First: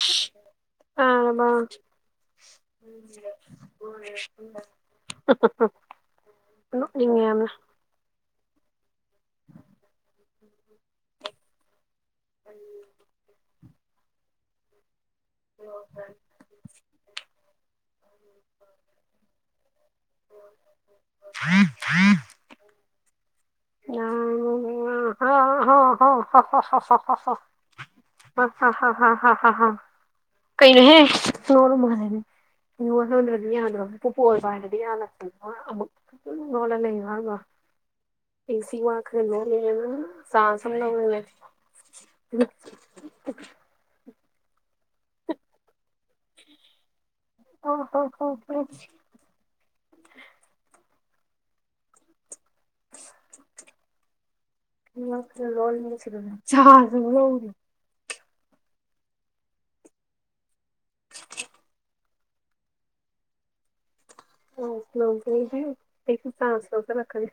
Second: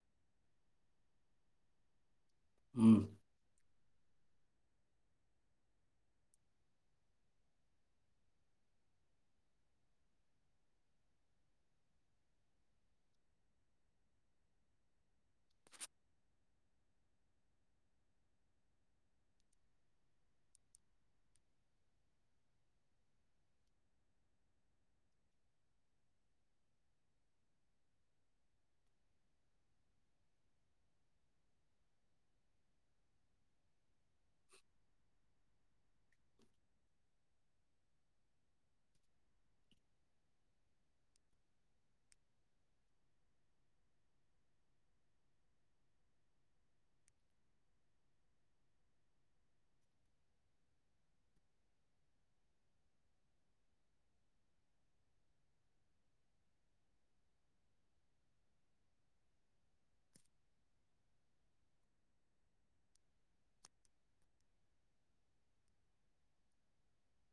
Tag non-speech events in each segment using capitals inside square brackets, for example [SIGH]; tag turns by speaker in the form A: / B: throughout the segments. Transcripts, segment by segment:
A: [UNINTELLIGIBLE] [INAUDIBLE]
B: ꯎꯝ
A: [UNINTELLIGIBLE] ꯅꯣꯛꯅꯤꯡꯉꯦꯌꯥꯝꯅ꯫ [INAUDIBLE] [INAUDIBLE] ꯑꯥ [UNINTELLIGIBLE] ꯍꯥꯍꯥ ꯍꯥꯍꯥ ꯀꯩꯅꯣꯍꯦ ꯉꯧꯔ ꯃꯥꯜꯂꯦꯅꯦ꯫ [UNINTELLIGIBLE] ꯆꯥꯟꯁ ꯂꯩꯔꯦꯅꯦ꯫ [INAUDIBLE] [UNINTELLIGIBLE] [UNINTELLIGIBLE] [UNINTELLIGIBLE] ꯑꯩꯁꯨ ꯆꯥꯟꯁ ꯂꯧꯁꯥꯜꯂꯛꯀꯅꯤ꯫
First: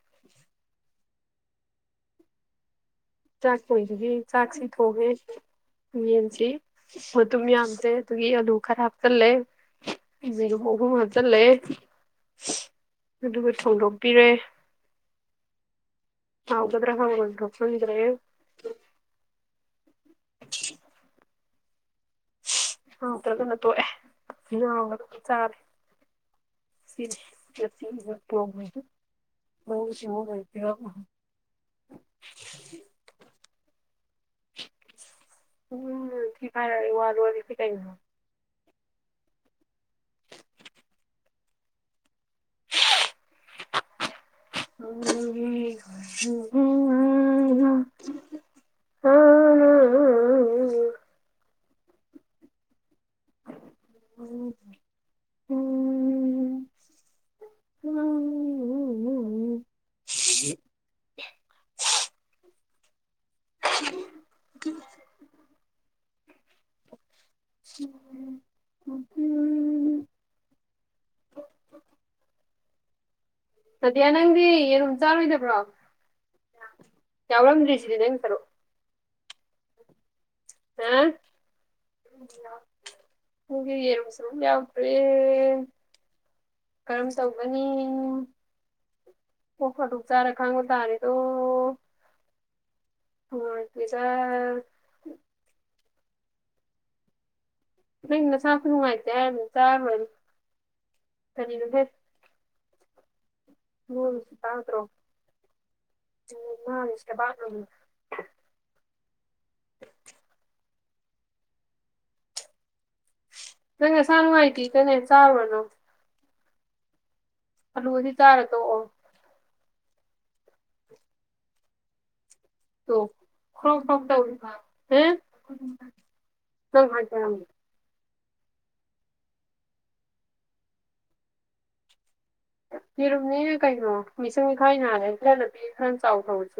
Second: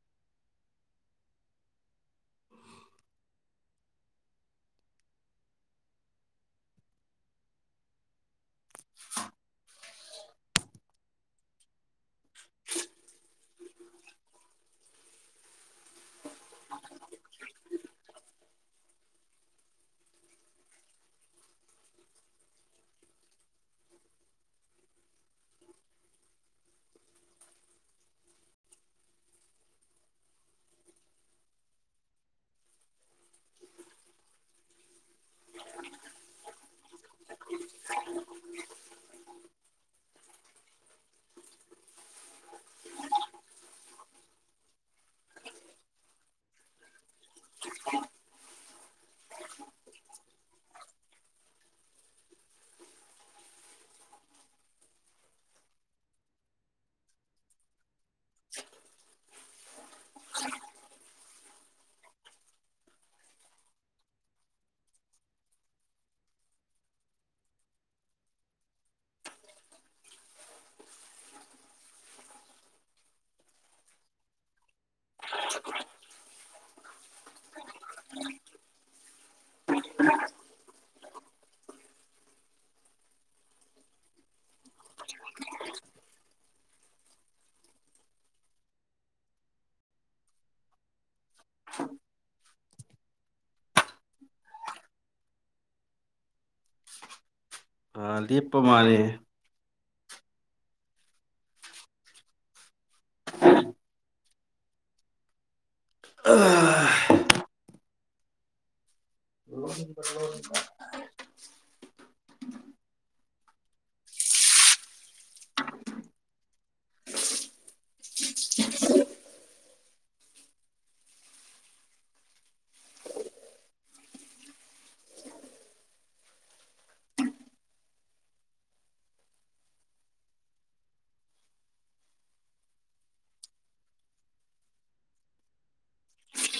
A: ꯆꯥꯛ ꯊꯣꯏꯕꯒꯤ ꯆꯥꯛꯁꯤ ꯊꯣꯡꯉꯦ ꯌꯦꯟꯁꯦ ꯃꯇꯨꯝ ꯌꯥꯝꯗ꯭ꯔꯦ ꯑꯗꯨꯒꯤ ꯑꯂꯨ ꯈꯔ ꯍꯥꯞꯆꯤꯜꯂꯦ ꯌꯦꯔꯨꯝ ꯑꯍꯨꯝ ꯍꯥꯞꯆꯤꯜꯂꯦ ꯑꯗꯨꯒ ꯊꯣꯡꯗꯣꯛꯄꯤꯔꯦ꯫ ꯍꯥꯎꯒꯗ꯭ꯔꯥ ꯍꯥꯎꯔꯣꯏꯗ꯭ꯔꯥ ꯈꯪꯗꯔꯦꯍꯦ꯫ [INAUDIBLE] ꯍꯥꯎꯇ꯭ꯔꯒꯅ ꯇꯣꯛꯑꯦ ꯍꯥꯎꯅꯕ ꯑꯗꯨꯝ ꯆꯥꯔꯦ ꯁꯤꯅꯤ꯫ [UNINTELLIGIBLE] [UNINTELLIGIBLE] ꯊꯤ ꯐꯥꯏꯔ ꯑꯩ ꯋꯥ ꯂꯣꯠꯂꯦꯗꯤ ꯀꯩꯅꯦ꯫ [UNINTELLIGIBLE] ꯍꯥ꯫ [UNINTELLIGIBLE] [UNINTELLIGIBLE] [UNINTELLIGIBLE] [UNINTELLIGIBLE] [UNINTELLIGIBLE] ꯅꯪꯗꯤ ꯌꯦꯔꯨ꯫ ꯆꯥꯔꯣꯏꯗꯕ꯭ꯔꯣ꯫ ꯌꯥꯎꯔꯝꯗꯔ꯭ꯤꯁꯤ [UNINTELLIGIBLE] ꯅꯪ ꯁꯔꯨꯛ꯫ ꯑꯦ ꯅꯪꯒꯤ ꯌꯦꯔꯨꯝ ꯁꯔꯨꯛ ꯌꯥꯎꯗ꯭ꯔꯦ ꯀꯔꯝ ꯇꯧꯒꯅꯤ ꯑꯣꯛ ꯐꯗꯣꯛ ꯆꯥꯔ ꯈꯥꯡꯕ ꯇꯥꯔꯦꯗꯣ꯫ ꯅꯨꯡꯉꯥꯏ ꯇꯦꯗ
B: ꯑꯥ
A: ꯅꯪ
B: ꯂꯦꯞꯄ
A: ꯅꯁꯥꯁꯨ ꯅꯨꯡꯉꯥꯏꯇꯦ
B: ꯃꯥꯜꯂꯦ
A: ꯍꯥꯏꯔꯝꯅꯤꯅ ꯆꯥꯎꯔꯅꯨ꯫ ꯀꯔꯤꯅꯣꯍꯦ꯫ ꯎꯝ ꯇꯥꯡꯇ꯭ꯔꯣ꯫꯫꯫ [UNINTELLIGIBLE] [UNINTELLIGIBLE] ꯅꯪ ꯅꯁꯥ ꯅꯨꯡꯉꯥꯏꯇꯦꯗꯅꯦ ꯆꯥꯎꯔꯅꯨ꯫ ꯑꯂꯨꯁꯤ ꯆꯥꯔ ꯇꯣꯛꯑꯣ ꯈꯣꯛ ꯈꯣꯛ ꯇꯩꯔꯤ [INAUDIBLE] ꯌꯦꯔꯨꯝꯅꯦ ꯀꯩꯅꯣ ꯃꯤꯆꯪ ꯃꯤꯈꯥꯏ ꯅꯥꯏꯔꯦ ꯈꯔꯗꯄꯤ ꯈꯔ ꯆꯥꯎꯊꯧꯁꯦ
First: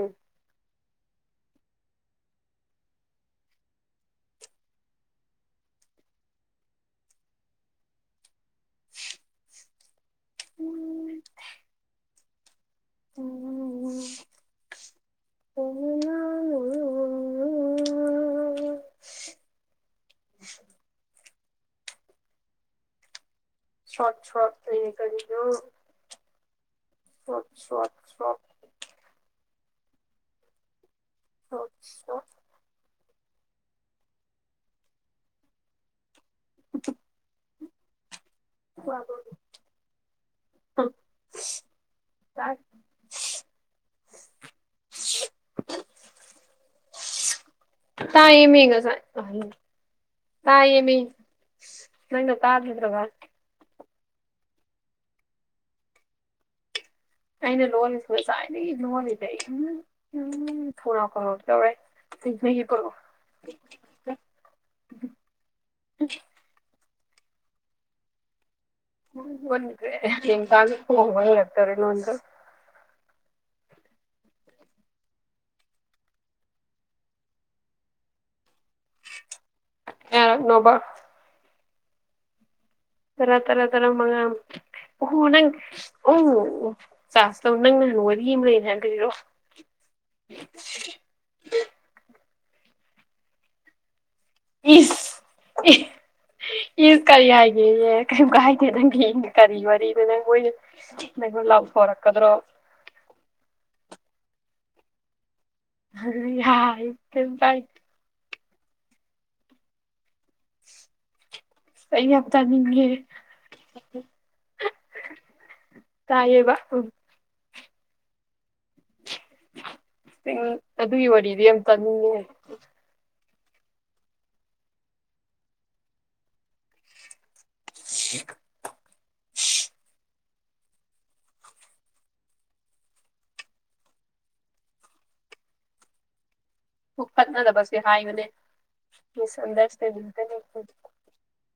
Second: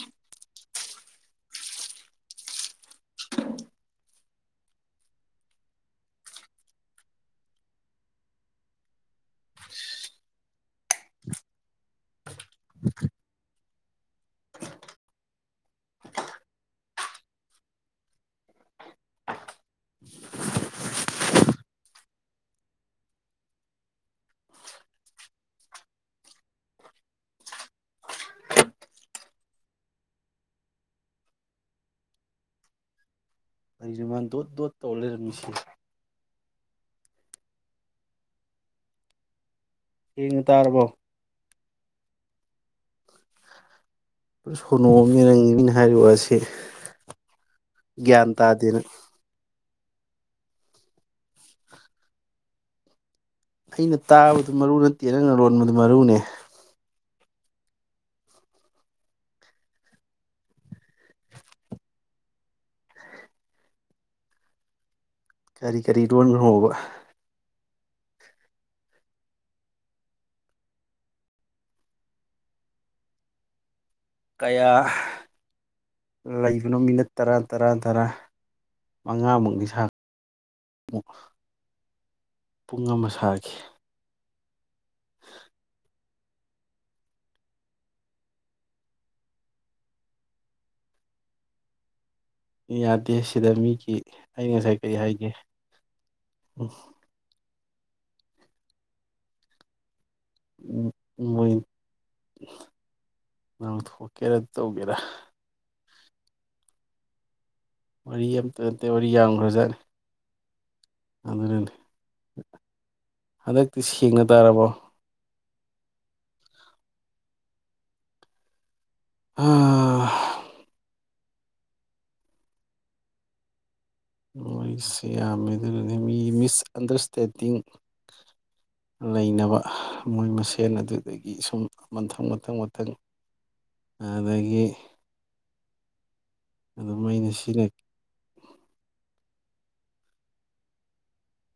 A: ꯎ ꯑꯣꯅ ꯁꯠ ꯁꯠ ꯀꯅꯣ ꯁ ꯁꯠ ꯁ [UNINTELLIGIBLE] ꯑ
B: ꯀꯔꯤꯅꯣ ꯃꯥ ꯗꯣꯠ ꯗꯣꯠ ꯇꯧ ꯂꯩꯔꯝꯃꯤꯁꯤ
A: ꯑꯣꯀꯦ ꯋꯥ
B: ꯁꯦꯡꯅ ꯇꯥꯔꯕꯣ
A: ꯆꯥꯛ
B: ꯁꯣꯅꯣꯑꯝꯅꯤ ꯅꯪ ꯃꯤꯅ ꯍꯥꯏꯔꯤ ꯋꯥꯁꯤ ꯒ꯭ꯌꯥꯟ
A: ꯇꯥꯌꯦꯃꯤ
B: ꯇꯥꯗꯦꯅ
A: ꯉꯁꯥꯏ ꯇꯥꯌꯦꯃꯤ ꯅꯪ ꯇꯥꯗ꯭ꯔꯒ
B: ꯑꯩꯅ ꯇꯥꯕꯗꯨ ꯃꯔꯨ ꯅꯠꯇꯦ ꯅꯪꯅ ꯂꯣꯟꯕꯗꯨ ꯃꯔꯨꯅꯦ
A: ꯑꯩꯅ ꯂꯣꯜꯂꯤꯁꯤ ꯉꯁꯥꯏꯗꯒꯤ ꯂꯣꯜꯂꯤꯅꯤ ꯑꯩ ꯈꯧꯅꯥꯎ ꯀꯪꯉꯛꯗꯧꯔꯦ ꯁꯤ ꯅꯒꯤ ꯄꯨꯔꯛ
B: ꯀꯔꯤ ꯀꯔꯤ ꯂꯣꯟꯈ꯭ꯔꯣꯕ
A: ꯎ꯭ꯔꯦ ꯌꯦ ꯀꯥꯕ ꯂ ꯇꯔ ꯅꯣꯟ [UNINTELLIGIBLE]
B: ꯀꯌꯥ ꯂꯩꯕꯅꯣ ꯃꯤꯅꯠ ꯇꯔꯥ ꯇꯔꯥ ꯇꯔꯥ ꯃꯉꯥꯃꯨ ꯁꯥ
A: ꯌꯥꯔꯛꯅꯣꯕ ꯇꯔꯥ ꯇꯔꯥ ꯇꯔꯥ ꯃꯉꯥ ꯑꯣꯍꯣ ꯅꯪ ꯎꯝ ꯆꯥꯥꯁ ꯇꯧ ꯅꯪ ꯅꯍꯥꯟ ꯋꯥꯔꯤ ꯑꯃ ꯂꯩꯅꯦ ꯍꯥꯏ ꯂꯩꯔꯣ
B: ꯌꯥꯗꯦ ꯁꯤꯗ ꯃꯤꯒꯤ ꯑꯩ ꯉꯁꯥꯏ ꯀꯔꯤ ꯍꯥꯏꯒꯦ
A: ꯏꯁ ꯏ ꯀꯔꯤ ꯍꯥꯏ ꯍꯥꯏ ꯦ ꯀꯩꯝ ꯀꯥꯏꯗꯦ ꯅꯪ ꯀꯔꯤ ꯃꯔꯤ ꯅꯉꯣꯏ ꯅꯉꯣꯏ
B: ꯃꯣꯏ
A: ꯂꯥꯎꯊꯥꯎꯔꯛꯀꯗ꯭ꯔꯣ
B: ꯀꯦꯔꯦ ꯇꯧꯒꯦꯔꯥ
A: ꯑ ꯌꯥꯥꯏ
B: ꯋꯥꯔꯤ ꯑꯃꯇ ꯅꯠꯇꯦ ꯋꯥꯔꯤ ꯌꯥꯝꯈ꯭ꯔꯖꯥꯠꯅꯤ ꯑꯗꯨꯅꯅꯦ
A: ꯑꯩ ꯌꯥꯝ ꯇꯥꯅꯤꯡꯉꯦ
B: ꯍꯟꯗꯛꯇꯤ ꯁꯦꯡꯅ ꯇꯥꯔꯕꯣ
A: ꯇꯥꯏꯌꯦꯕ ꯑꯗꯨ ꯑꯗꯨ ꯏ ꯋꯥꯔꯤ ꯌꯦꯟ ꯆꯥꯅꯤꯡꯉꯦ
B: ꯃꯣꯏꯁ ꯌꯥꯝꯃꯦ ꯑꯗꯨ ꯃꯤꯁꯑꯟꯗꯔꯁꯇꯦꯟ ꯇꯤꯟ ꯂꯩꯅꯕ ꯃꯣꯏ ꯃꯁꯦꯟ ꯑꯗꯨꯗꯒꯤ ꯁꯨꯝ ꯃꯟꯊꯪ ꯃꯊꯪ ꯃꯊꯪ ꯑꯗꯒꯤ ꯑꯗꯨꯝ ꯑꯩꯅ ꯁꯤꯅ
A: ꯐꯠꯅꯗꯕꯁꯦ ꯍꯥꯏꯕꯅꯦ [UNINTELLIGIBLE]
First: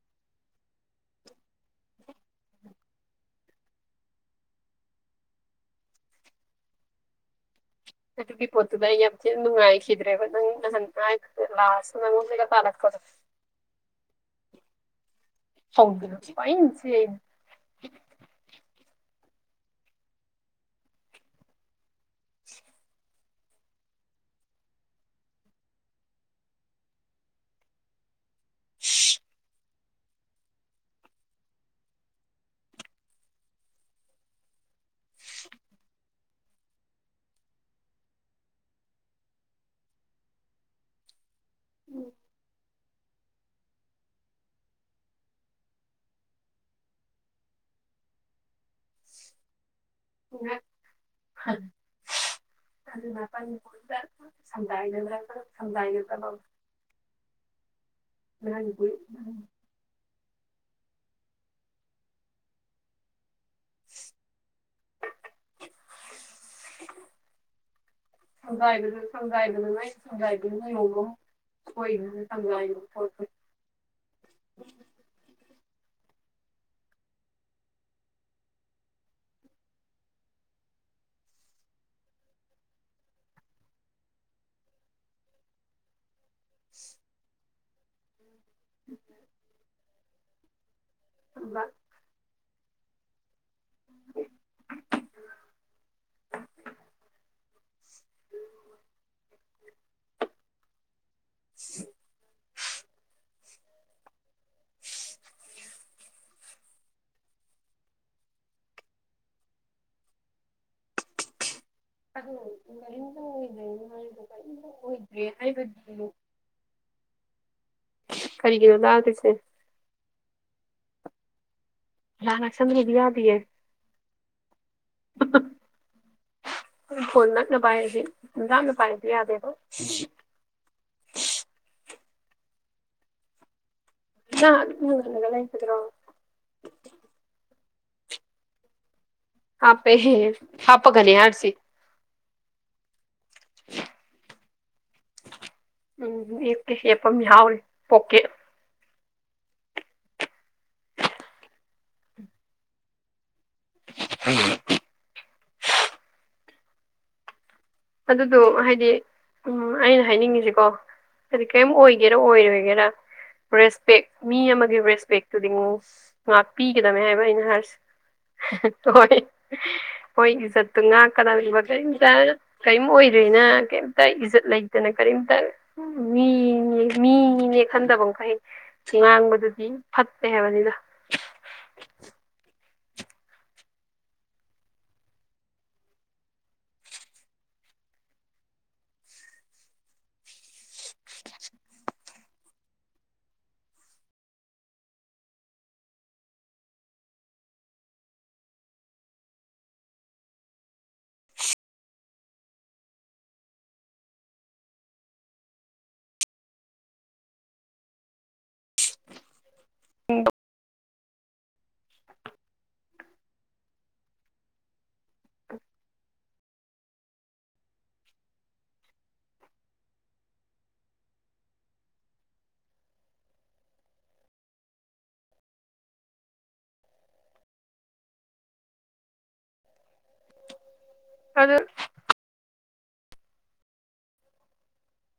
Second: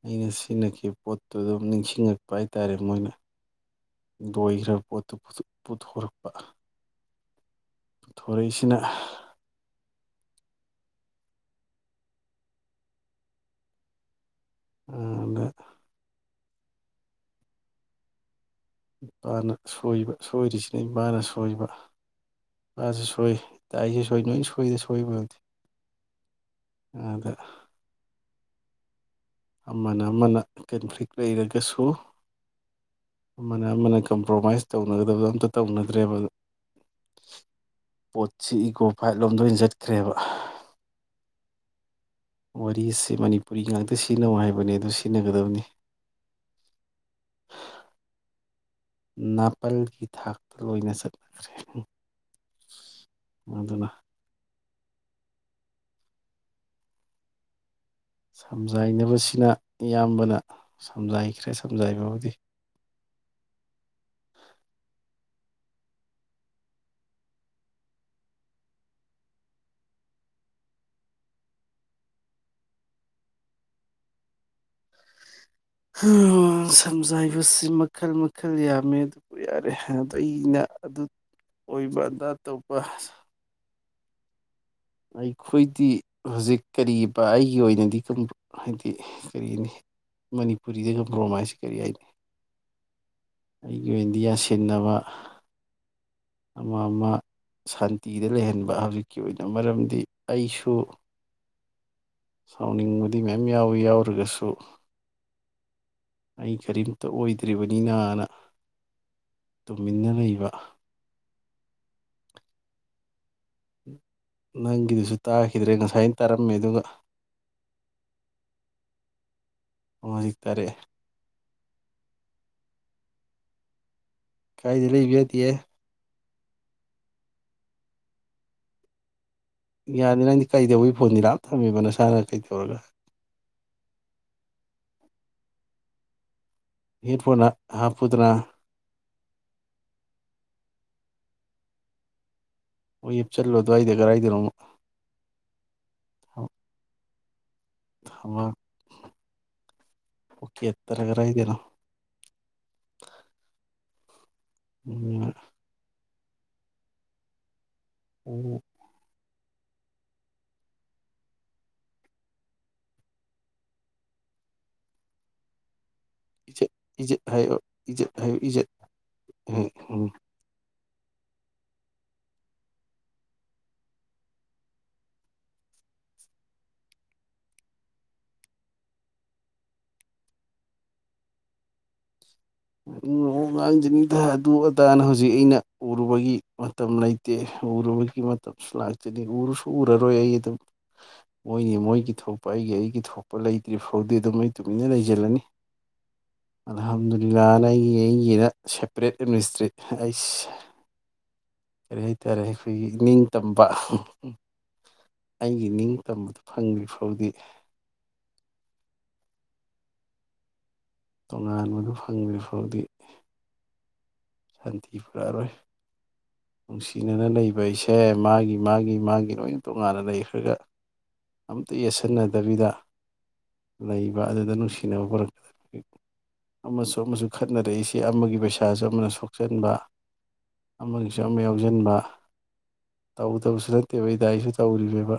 B: ꯑꯩꯅ ꯁꯤꯖꯤꯟꯅꯈꯤꯕ ꯄꯣꯠꯇꯨ ꯑꯗꯨꯝ ꯅꯤꯡꯁꯤꯡꯉꯛꯄ ꯍꯥꯏꯇꯥꯔꯦ ꯃꯣꯏꯅ ꯂꯣꯏꯈ꯭ꯔꯕ ꯄꯣꯠꯇꯨ ꯄꯨꯊꯣꯔꯛꯄ
A: ꯑꯗꯨꯗꯤ
B: ꯄꯨꯊꯣꯔꯛꯏꯁꯤꯅ
A: ꯄꯣꯠꯇꯨꯗ ꯌꯥꯝ ꯊꯤꯅꯥ ꯅꯨꯡꯉꯥꯏ ꯆꯗ꯭ꯔꯦꯕ ꯂꯥꯁꯇꯥ ꯅꯪꯉꯣꯟꯗꯒ ꯊꯥꯔꯛꯄꯗꯣ
B: ꯑꯗ
A: ꯁꯧꯗꯅ [UNINTELLIGIBLE]
B: ꯏꯄꯥꯅ ꯁꯣꯏꯕ ꯁꯣꯏꯔꯤꯁꯤꯅ ꯏꯃꯥꯅ ꯁꯣꯏꯕ ꯃꯁꯨ ꯁꯣꯏ ꯏꯇ ꯑꯩꯁꯦ ꯁꯣꯏ ꯅꯣꯏ ꯁꯣꯏꯗ ꯁꯣꯏꯕ ꯋꯥꯗꯤ ꯑꯗ
A: [UNINTELLIGIBLE]
B: ꯑꯃꯅ ꯑꯃꯅ ꯀꯟꯐ꯭ꯂꯤꯛ ꯂꯩꯔꯒꯁꯨ ꯑꯃꯅ ꯑꯃꯅ ꯀꯝꯄ꯭ꯔꯣꯃꯥꯏꯁ ꯇꯧꯅꯒꯗꯕꯗꯣ ꯑꯝꯇ ꯇꯧꯅꯗ꯭ꯔꯦꯕ ꯄꯣꯠꯁꯤ ꯏꯀꯣ ꯐꯥꯏꯠ ꯂꯣꯝꯗ ꯑꯣꯏꯅ ꯆꯠꯈ꯭ꯔꯦꯕ ꯋꯥꯔꯤ ꯑꯁꯤ ꯃꯅꯤꯄꯨꯔꯤ ꯉꯥꯛꯇ ꯁꯤꯖꯤꯟꯅꯧ ꯍꯥꯏꯕꯅꯦ ꯑꯗꯨ ꯁꯤꯖꯤꯟꯅꯒꯗꯕꯅꯤ ꯅ ꯄꯜꯒꯤ ꯊꯥꯛꯇ ꯂꯣꯏꯅ ꯆꯠꯅꯈ꯭ꯔꯦ ꯑꯗꯨꯅ
A: [INAUDIBLE] [INAUDIBLE] ꯅꯍꯥꯟꯒꯤ
B: ꯁꯝꯖꯥꯏꯅꯕꯕꯁꯤꯅ ꯑꯌꯥꯝꯕꯅ ꯁꯝꯖꯥꯏꯈ꯭ꯔꯦ ꯁꯝꯖꯥꯏꯕꯕꯨꯗꯤ
A: [INAUDIBLE] ꯁꯪꯖꯗ ꯁꯪꯖꯥꯏꯗꯅ ꯅꯪ ꯁꯪꯖꯥꯏꯗ ꯅꯣꯡꯃ ꯁꯣꯏꯗ ꯁꯪꯖꯥꯏꯕ ꯄꯣꯠ
B: ꯁꯝꯖꯥꯏꯕꯁꯤ ꯃꯈꯜ ꯃꯈꯜ ꯌꯥꯝꯃꯦ ꯑꯗꯨꯕꯨ ꯌꯥꯔꯦ ꯑꯗꯣ ꯑꯩꯅ ꯑꯗꯨ ꯑꯣꯏꯕ ꯑꯗꯥ ꯇꯧꯕ ꯑꯩꯈꯣꯏꯗꯤ ꯍꯧꯖꯤꯛ ꯀꯔꯤ ꯄ ꯑꯩꯒꯤ ꯑꯣꯏꯅ [UNINTELLIGIBLE] ꯍꯥꯏꯗꯤ ꯀꯔꯤꯅꯤ ꯃꯅꯤꯄꯨꯔꯤꯗ ꯀꯝꯄ꯭ꯔꯣꯃꯥꯏꯁꯤ ꯀꯔꯤ ꯍꯥꯏꯅꯤ ꯑꯩꯒꯤ ꯏꯟꯗꯤꯌꯥ ꯁꯤꯟꯅꯕ ꯑꯃ ꯑꯃ ꯁꯥꯟꯇꯤꯗ ꯂꯩꯍꯟꯕ ꯍꯧꯖꯤꯛꯀꯤ ꯑꯣꯏꯅ ꯃꯔꯝꯗꯤ ꯑꯩꯁꯨ
A: ꯍ [INAUDIBLE]
B: ꯁꯥꯎꯅꯤꯡꯕꯗꯤ ꯃꯌꯥꯝ ꯌꯥꯎꯋꯤ ꯌꯥꯎꯔꯒꯁꯨ ꯑꯩ ꯀꯔꯤꯝꯇ ꯑꯣꯏꯗ꯭ꯔꯤꯕꯅꯤꯅ ꯅ ꯇꯨꯝꯃꯤꯟꯅ ꯂꯩꯕ
A: ꯑꯗꯨ ꯏ
B: ꯅꯪꯒꯤꯗꯨꯁꯨ ꯇꯥꯈꯤꯗ꯭ꯔꯦ
A: ꯍꯥꯏꯕꯗꯤ
B: ꯉꯁꯥꯏꯅ ꯇꯥꯔꯝꯃꯦ ꯑꯗꯨꯒ
A: ꯀꯔꯤꯒꯤꯅꯣ ꯂꯥꯛꯗꯣꯏꯁꯦ
B: ꯍꯧꯖꯤꯛ ꯇꯥꯔꯛꯑꯦ
A: ꯂꯅꯥ ꯁꯅꯤꯕꯤ ꯌꯥꯕꯤꯌꯦ
B: ꯀꯥꯏꯗꯤ ꯂꯩꯕ ꯌꯥꯇꯤꯌꯦ
A: ꯐꯣꯟ ꯅꯛꯅ ꯄꯥꯏꯔꯗꯤ ꯂꯥꯞꯅ ꯄꯥꯏꯔꯗꯤ ꯌꯥꯗꯦ
B: ꯌꯥꯅꯤ ꯅꯪꯗꯤ ꯀꯩꯗꯧꯕꯩ ꯐꯣꯟꯗꯤ ꯂꯥꯞꯅ ꯊꯝꯃꯤꯕ ꯅꯁ [UNINTELLIGIBLE]
A: [UNINTELLIGIBLE]
B: [UNINTELLIGIBLE] ꯍꯥꯞꯄꯨꯗꯅ
A: ꯍꯥꯄꯦꯍꯦ ꯍꯥꯄꯒꯅꯤ ꯍꯥꯁꯤ
B: ꯑꯣ [UNINTELLIGIBLE] ꯑꯗꯨ꯭ꯋꯥꯏꯗ ꯀꯗꯥꯥꯏꯗꯅꯣ
A: ꯐꯝ ꯌꯥꯎꯔꯤ ꯄꯣꯀꯦꯠ
B: ꯄꯣꯀꯦꯠꯇꯔ ꯀꯔꯥꯏꯗꯅꯣ
A: [INAUDIBLE]
B: ꯑ [INAUDIBLE]
A: ꯑꯗꯨꯗꯣ
B: ꯎꯝ
A: ꯍꯥꯏꯗꯤ ꯎꯝ ꯑꯩꯅ ꯍꯥꯏꯅꯤꯡꯉꯤꯁꯦꯀꯣ ꯍꯥꯏꯗꯤ ꯀꯔꯤꯝ ꯑꯣꯏꯒꯦꯔꯥ ꯑꯣꯏꯔꯣꯏꯒꯦꯔ ꯔꯦꯁꯄꯦꯛ ꯃꯤ ꯑꯃꯒꯤ ꯔꯦꯁꯄꯦꯛꯇꯨꯗꯤ
B: ꯏꯖꯠ
A: ꯉꯥꯛꯄꯤꯒꯗꯅꯤ
B: ꯏꯖꯠ
A: ꯍꯥꯏꯕ ꯑꯩꯅ
B: ꯍꯥꯏꯌꯣ
A: ꯍꯥꯏꯔꯤꯁꯦ
B: ꯏꯖꯠ ꯍꯥꯏꯌꯣ ꯏꯖꯠ
A: ꯍꯣꯏ ꯍꯣꯏ ꯏꯖꯠ ꯇꯨ ꯉꯥꯛꯀꯗꯕꯅꯦꯕ [UNINTELLIGIBLE] ꯀꯔꯤꯝ ꯑꯣꯏꯗꯔ꯭ꯦꯅ ꯀꯔꯤꯝꯇ ꯏꯖꯠ ꯂꯩꯇꯅ ꯀꯔꯤꯝꯇ ꯃꯤꯅꯦ ꯃꯤꯅꯦ ꯈꯟꯗꯕ ꯃꯈꯩ ꯉꯥꯡꯕꯗꯨꯗꯤ ꯐꯠꯇꯦ ꯍꯥꯏꯕꯅꯤꯗ
B: [UNINTELLIGIBLE] ꯉꯥꯡꯖꯔꯅꯤꯗ ꯑꯗꯨ ꯑꯗꯥꯅ ꯍꯧꯖꯤꯛ ꯑꯩꯅ ꯎꯔꯨꯕꯒꯤ ꯃꯇꯝ ꯂꯩꯇꯦ ꯎꯔꯨꯕꯒꯤ ꯃꯇꯝꯁꯨ ꯂꯥꯛꯇꯅꯤ ꯎꯔꯨꯁꯨ ꯎꯔꯔꯣꯏ ꯑꯩ ꯑꯗꯨꯝ ꯍꯣꯏꯅꯦ ꯃꯣꯏꯒꯤ ꯊꯣꯛꯄ ꯑꯩꯒꯤ ꯑꯩꯒꯤ ꯊꯣꯛꯄ ꯂꯩꯇ꯭ꯔꯤ ꯐꯥꯎꯗꯤ ꯑꯗꯨꯝ ꯑꯩ ꯇꯨꯃꯤꯟꯅ ꯂꯩꯖꯤꯜꯂꯅꯤ [INAUDIBLE] ꯂꯤꯂꯥꯅ ꯑꯩꯒꯤ ꯑꯩꯒꯤꯗ ꯁꯦꯄꯔꯦꯠ ꯑꯦꯗꯃꯤꯅꯤꯁꯇ꯭ꯔꯦ ꯑꯩ ꯀꯔꯤ ꯍꯥꯏꯇꯥꯔꯦ ꯑꯩꯈꯣꯏꯒꯤ ꯅꯤꯡꯇꯝꯕ ꯑꯩꯒꯤ ꯅꯤꯡꯇꯝꯕꯗ ꯐꯪꯗ꯭ꯔꯤ ꯐꯥꯎꯗꯤ
A: ꯎꯝ
B: ꯇꯣꯉꯥꯟꯕꯗꯣ ꯐꯪꯗ꯭ꯔꯤ ꯐꯥꯎꯗꯤ ꯁꯥꯟꯇꯤ ꯄꯨꯔꯛꯑꯔꯣꯏ ꯅꯨꯡꯁꯤꯅꯅ ꯂꯩꯕꯁꯦ ꯃꯥꯒꯤ ꯃꯥꯒꯤ ꯃꯥꯒꯤ ꯂꯣꯏꯅ ꯇꯣꯉꯥꯟꯅ ꯂꯩꯈ꯭ꯔꯒ ꯑꯝꯇ ꯌꯦꯠꯁꯤꯟꯅꯗꯕꯤꯗ ꯂꯩꯕ ꯑꯗꯨꯗ ꯅꯨꯡꯁꯤꯅꯕ ꯄꯨꯔꯛꯄꯗ ꯑꯃꯁꯨ ꯑꯃꯁꯨ ꯈꯠꯅꯔꯛꯏꯁꯦ ꯑꯃꯒꯤ ꯄꯩꯁꯥꯁꯨ ꯑꯃꯅ ꯁꯣꯛ ꯆꯟꯕ ꯑꯃꯒꯤꯁꯨ ꯑꯃ
A: ꯑꯗꯨ
B: ꯌꯥꯎꯖꯤꯟꯕ ꯇꯧꯗꯕꯁꯨ ꯅꯠꯇꯦꯕ ꯑꯩꯗ ꯑꯩꯁꯨ ꯇꯧꯔꯤꯅꯦꯕ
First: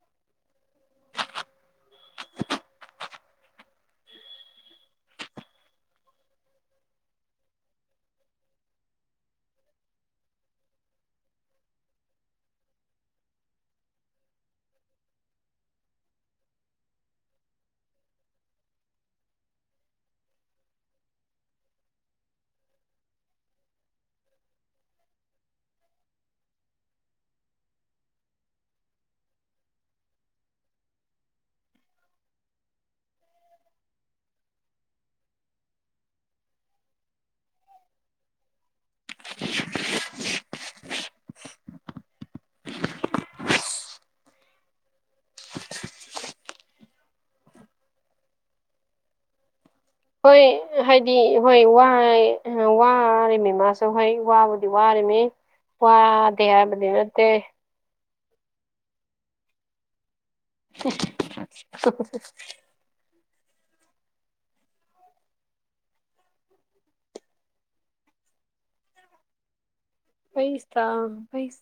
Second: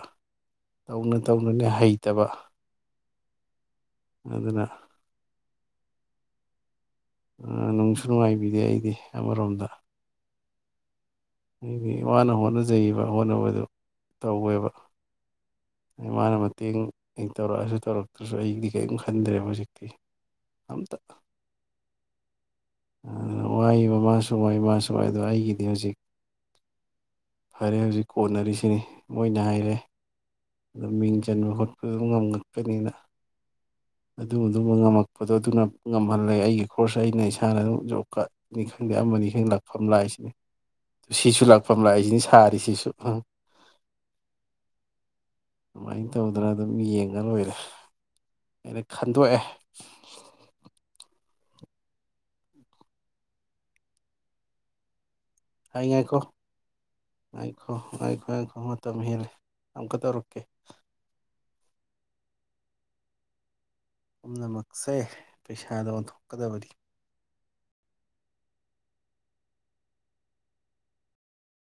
B: ꯇꯧꯅ ꯇꯧꯅꯅꯦ ꯍꯩꯇꯕ ꯑꯗꯨꯅ ꯅꯨꯡꯁꯨ ꯅꯨꯡꯉꯥꯏꯕꯤꯗꯦ ꯑꯩꯗꯤ ꯑꯃꯔꯣꯝꯗ ꯑꯩꯗꯤ ꯋꯥꯅ ꯍꯣꯠꯅꯖꯩꯕ ꯍꯣꯠꯅꯕꯗꯨ ꯇꯧꯋꯦꯕ ꯏꯃꯅ ꯃꯇꯦꯡ ꯇꯧꯔꯛꯑꯁꯨ ꯇꯧꯔꯛꯇ꯭ꯔꯁꯨ ꯑꯩꯗꯤ ꯀꯔꯤꯝ ꯈꯟꯗ꯭ꯔꯦꯕ ꯍꯧꯖꯤꯛꯇꯤ ꯑꯝꯇ ꯑꯗꯨ ꯋꯥꯕ ꯃꯥꯁꯨ ꯋꯥꯏ ꯃꯥꯁꯨ ꯋꯥꯏ ꯑꯗꯣ ꯑꯩꯒꯤꯗꯤ ꯍꯧꯖꯤꯛ ꯐꯔꯦ ꯍꯧꯖꯤꯛ ꯀꯣꯟꯅꯔꯤꯁꯤꯅꯤ ꯃꯣꯏꯅ ꯍꯥꯏꯔꯦ ꯑꯗꯨ ꯃꯤꯡ ꯆꯟꯕ ꯈꯣꯠꯄꯗꯨ [UNINTELLIGIBLE] ꯑꯗꯨꯃ ꯑꯗꯨꯝꯕ ꯉꯝꯃꯛꯄꯗꯣ ꯑꯗꯨꯅ ꯉꯝꯍꯜꯂꯦ ꯑꯩꯒꯤ ꯈꯣꯔꯁ ꯑꯩꯅ ꯏꯁꯥ ꯏꯁꯥꯅ ꯑꯗꯨꯝ ꯖꯣꯕ ꯀꯥꯔꯗꯅꯤ ꯈꯪꯗꯦ ꯑꯃꯅꯤ ꯈꯪꯗ ꯂꯥꯛꯐꯝ ꯂꯥꯛꯏꯁꯤꯅꯦ ꯁꯤꯁꯨ ꯂꯥꯛꯐꯝ ꯂꯥꯛꯏꯁꯤꯅꯤ ꯁꯥꯔꯤꯁꯤꯁꯨ ꯑꯗꯨꯃꯥꯏꯅ ꯇꯧꯗꯅ ꯑꯗꯨꯝ ꯌꯦꯡꯉ ꯂꯣꯏꯔꯦ ꯑꯩꯅ ꯈꯟꯗꯣꯛꯑꯦ
A: ꯍꯣꯏ ꯍꯥꯏꯗꯤ ꯍꯣꯏ ꯋꯥꯏ ꯋꯥꯔꯤꯃꯤ ꯃꯥꯁꯨ ꯍꯣꯏ ꯋꯥꯕꯨꯗꯤ ꯋꯥꯔꯤꯃꯤ
B: ꯍꯥꯏ ꯉꯥꯏꯈꯣ
A: ꯋꯥꯗꯦ ꯍꯥꯏꯕꯗꯤ ꯅꯠꯇꯦ
B: ꯑꯡ ꯃꯇꯝ ꯍꯦꯜꯂꯦ ꯑꯃꯨꯀ ꯇꯧꯔꯛꯀꯦ
A: [INAUDIBLE]
B: ꯄꯨꯝꯅꯃꯛꯁꯦ ꯄꯩꯁꯥꯗ ꯑꯣꯟꯊꯣꯛꯀꯗꯕꯅꯤ
A: ꯄꯩꯁꯥ ꯄꯩꯁꯥ